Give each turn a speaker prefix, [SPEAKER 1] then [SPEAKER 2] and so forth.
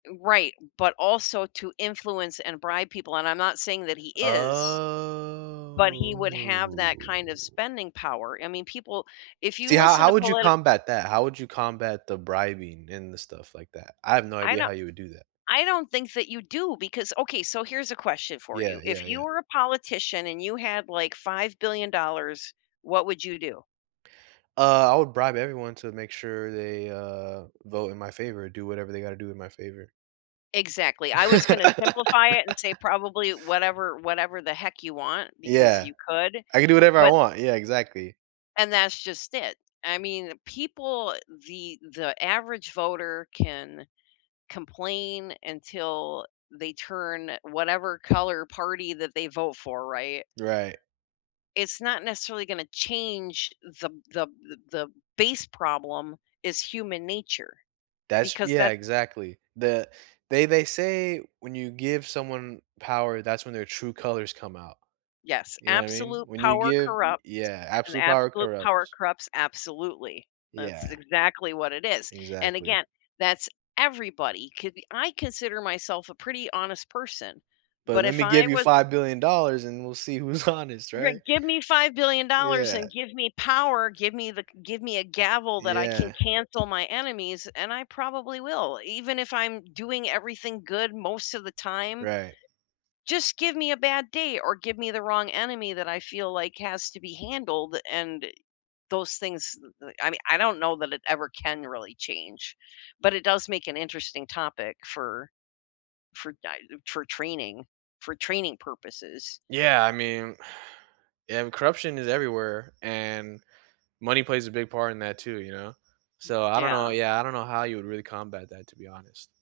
[SPEAKER 1] Right, but also to influence and bribe people, and I'm not saying that he is,
[SPEAKER 2] Oh.
[SPEAKER 1] but he would have that kind of spending power, I mean, people if you
[SPEAKER 2] See, how
[SPEAKER 1] listen
[SPEAKER 2] how
[SPEAKER 1] to
[SPEAKER 2] would you
[SPEAKER 1] politic
[SPEAKER 2] combat that? How would you combat the bribing and the stuff like that? I have no
[SPEAKER 1] I
[SPEAKER 2] idea
[SPEAKER 1] no
[SPEAKER 2] how you would do that.
[SPEAKER 1] I don't think that you do because Okay, so here's a question for you.
[SPEAKER 2] Yeah,
[SPEAKER 1] If
[SPEAKER 2] yeah,
[SPEAKER 1] you
[SPEAKER 2] yeah.
[SPEAKER 1] were a politician and you had, like, $5,000,000,000, what would you do?
[SPEAKER 2] Uh, I would bribe everyone to make sure they, uh, vote in my favor, do whatever they gotta do in my favor.
[SPEAKER 1] Exactly, I was gonna simplify it and say, "Probably whatever whatever the heck you want, because
[SPEAKER 2] Yeah.
[SPEAKER 1] you could,"
[SPEAKER 2] I can do whatever I
[SPEAKER 1] but
[SPEAKER 2] want, yeah, exactly.
[SPEAKER 1] And that's just it. I mean, people the the average voter can complain until they turn whatever color party that they vote for, right?
[SPEAKER 2] Right.
[SPEAKER 1] It's not necessarily gonna change the b the b the the b base problem is human nature,
[SPEAKER 2] That's
[SPEAKER 1] because
[SPEAKER 2] yeah,
[SPEAKER 1] that
[SPEAKER 2] exactly. The they they say when you give someone power, that's when their true colors come out.
[SPEAKER 1] Yes,
[SPEAKER 2] You know what I mean?
[SPEAKER 1] absolute
[SPEAKER 2] When you
[SPEAKER 1] power
[SPEAKER 2] give
[SPEAKER 1] corrupts,
[SPEAKER 2] yeah,
[SPEAKER 1] and
[SPEAKER 2] absolute power
[SPEAKER 1] absolute power
[SPEAKER 2] corrupts.
[SPEAKER 1] corrupts absolutely. That's
[SPEAKER 2] Yeah.
[SPEAKER 1] exactly what it is, and
[SPEAKER 2] Exactly.
[SPEAKER 1] again, that's everybody, c I consider myself a pretty honest person,
[SPEAKER 2] But
[SPEAKER 1] but
[SPEAKER 2] let
[SPEAKER 1] if
[SPEAKER 2] me
[SPEAKER 1] I
[SPEAKER 2] give you
[SPEAKER 1] was a
[SPEAKER 2] $5,000,000,000, and we'll see who's honest, right?
[SPEAKER 1] Right, give me $5,000,000,000 and
[SPEAKER 2] Yeah.
[SPEAKER 1] give me power, give me the give me a gavel that I can
[SPEAKER 2] Yeah.
[SPEAKER 1] cancel my enemies, and I probably will, even if I'm doing everything good most of the time.
[SPEAKER 2] Right.
[SPEAKER 1] Just give me a bad day or give me the wrong enemy that I feel like has to be handled, and those things, th th I mean, I don't know that it ever can really change, but it does make an interesting topic for for di- for training for training purposes.
[SPEAKER 2] Yeah, I mean yeah, corruption is everywhere, and money plays a big part in that too, you know? So, I don't know
[SPEAKER 1] Yeah.
[SPEAKER 2] yeah, I don't know how you would really combat that, to be honest.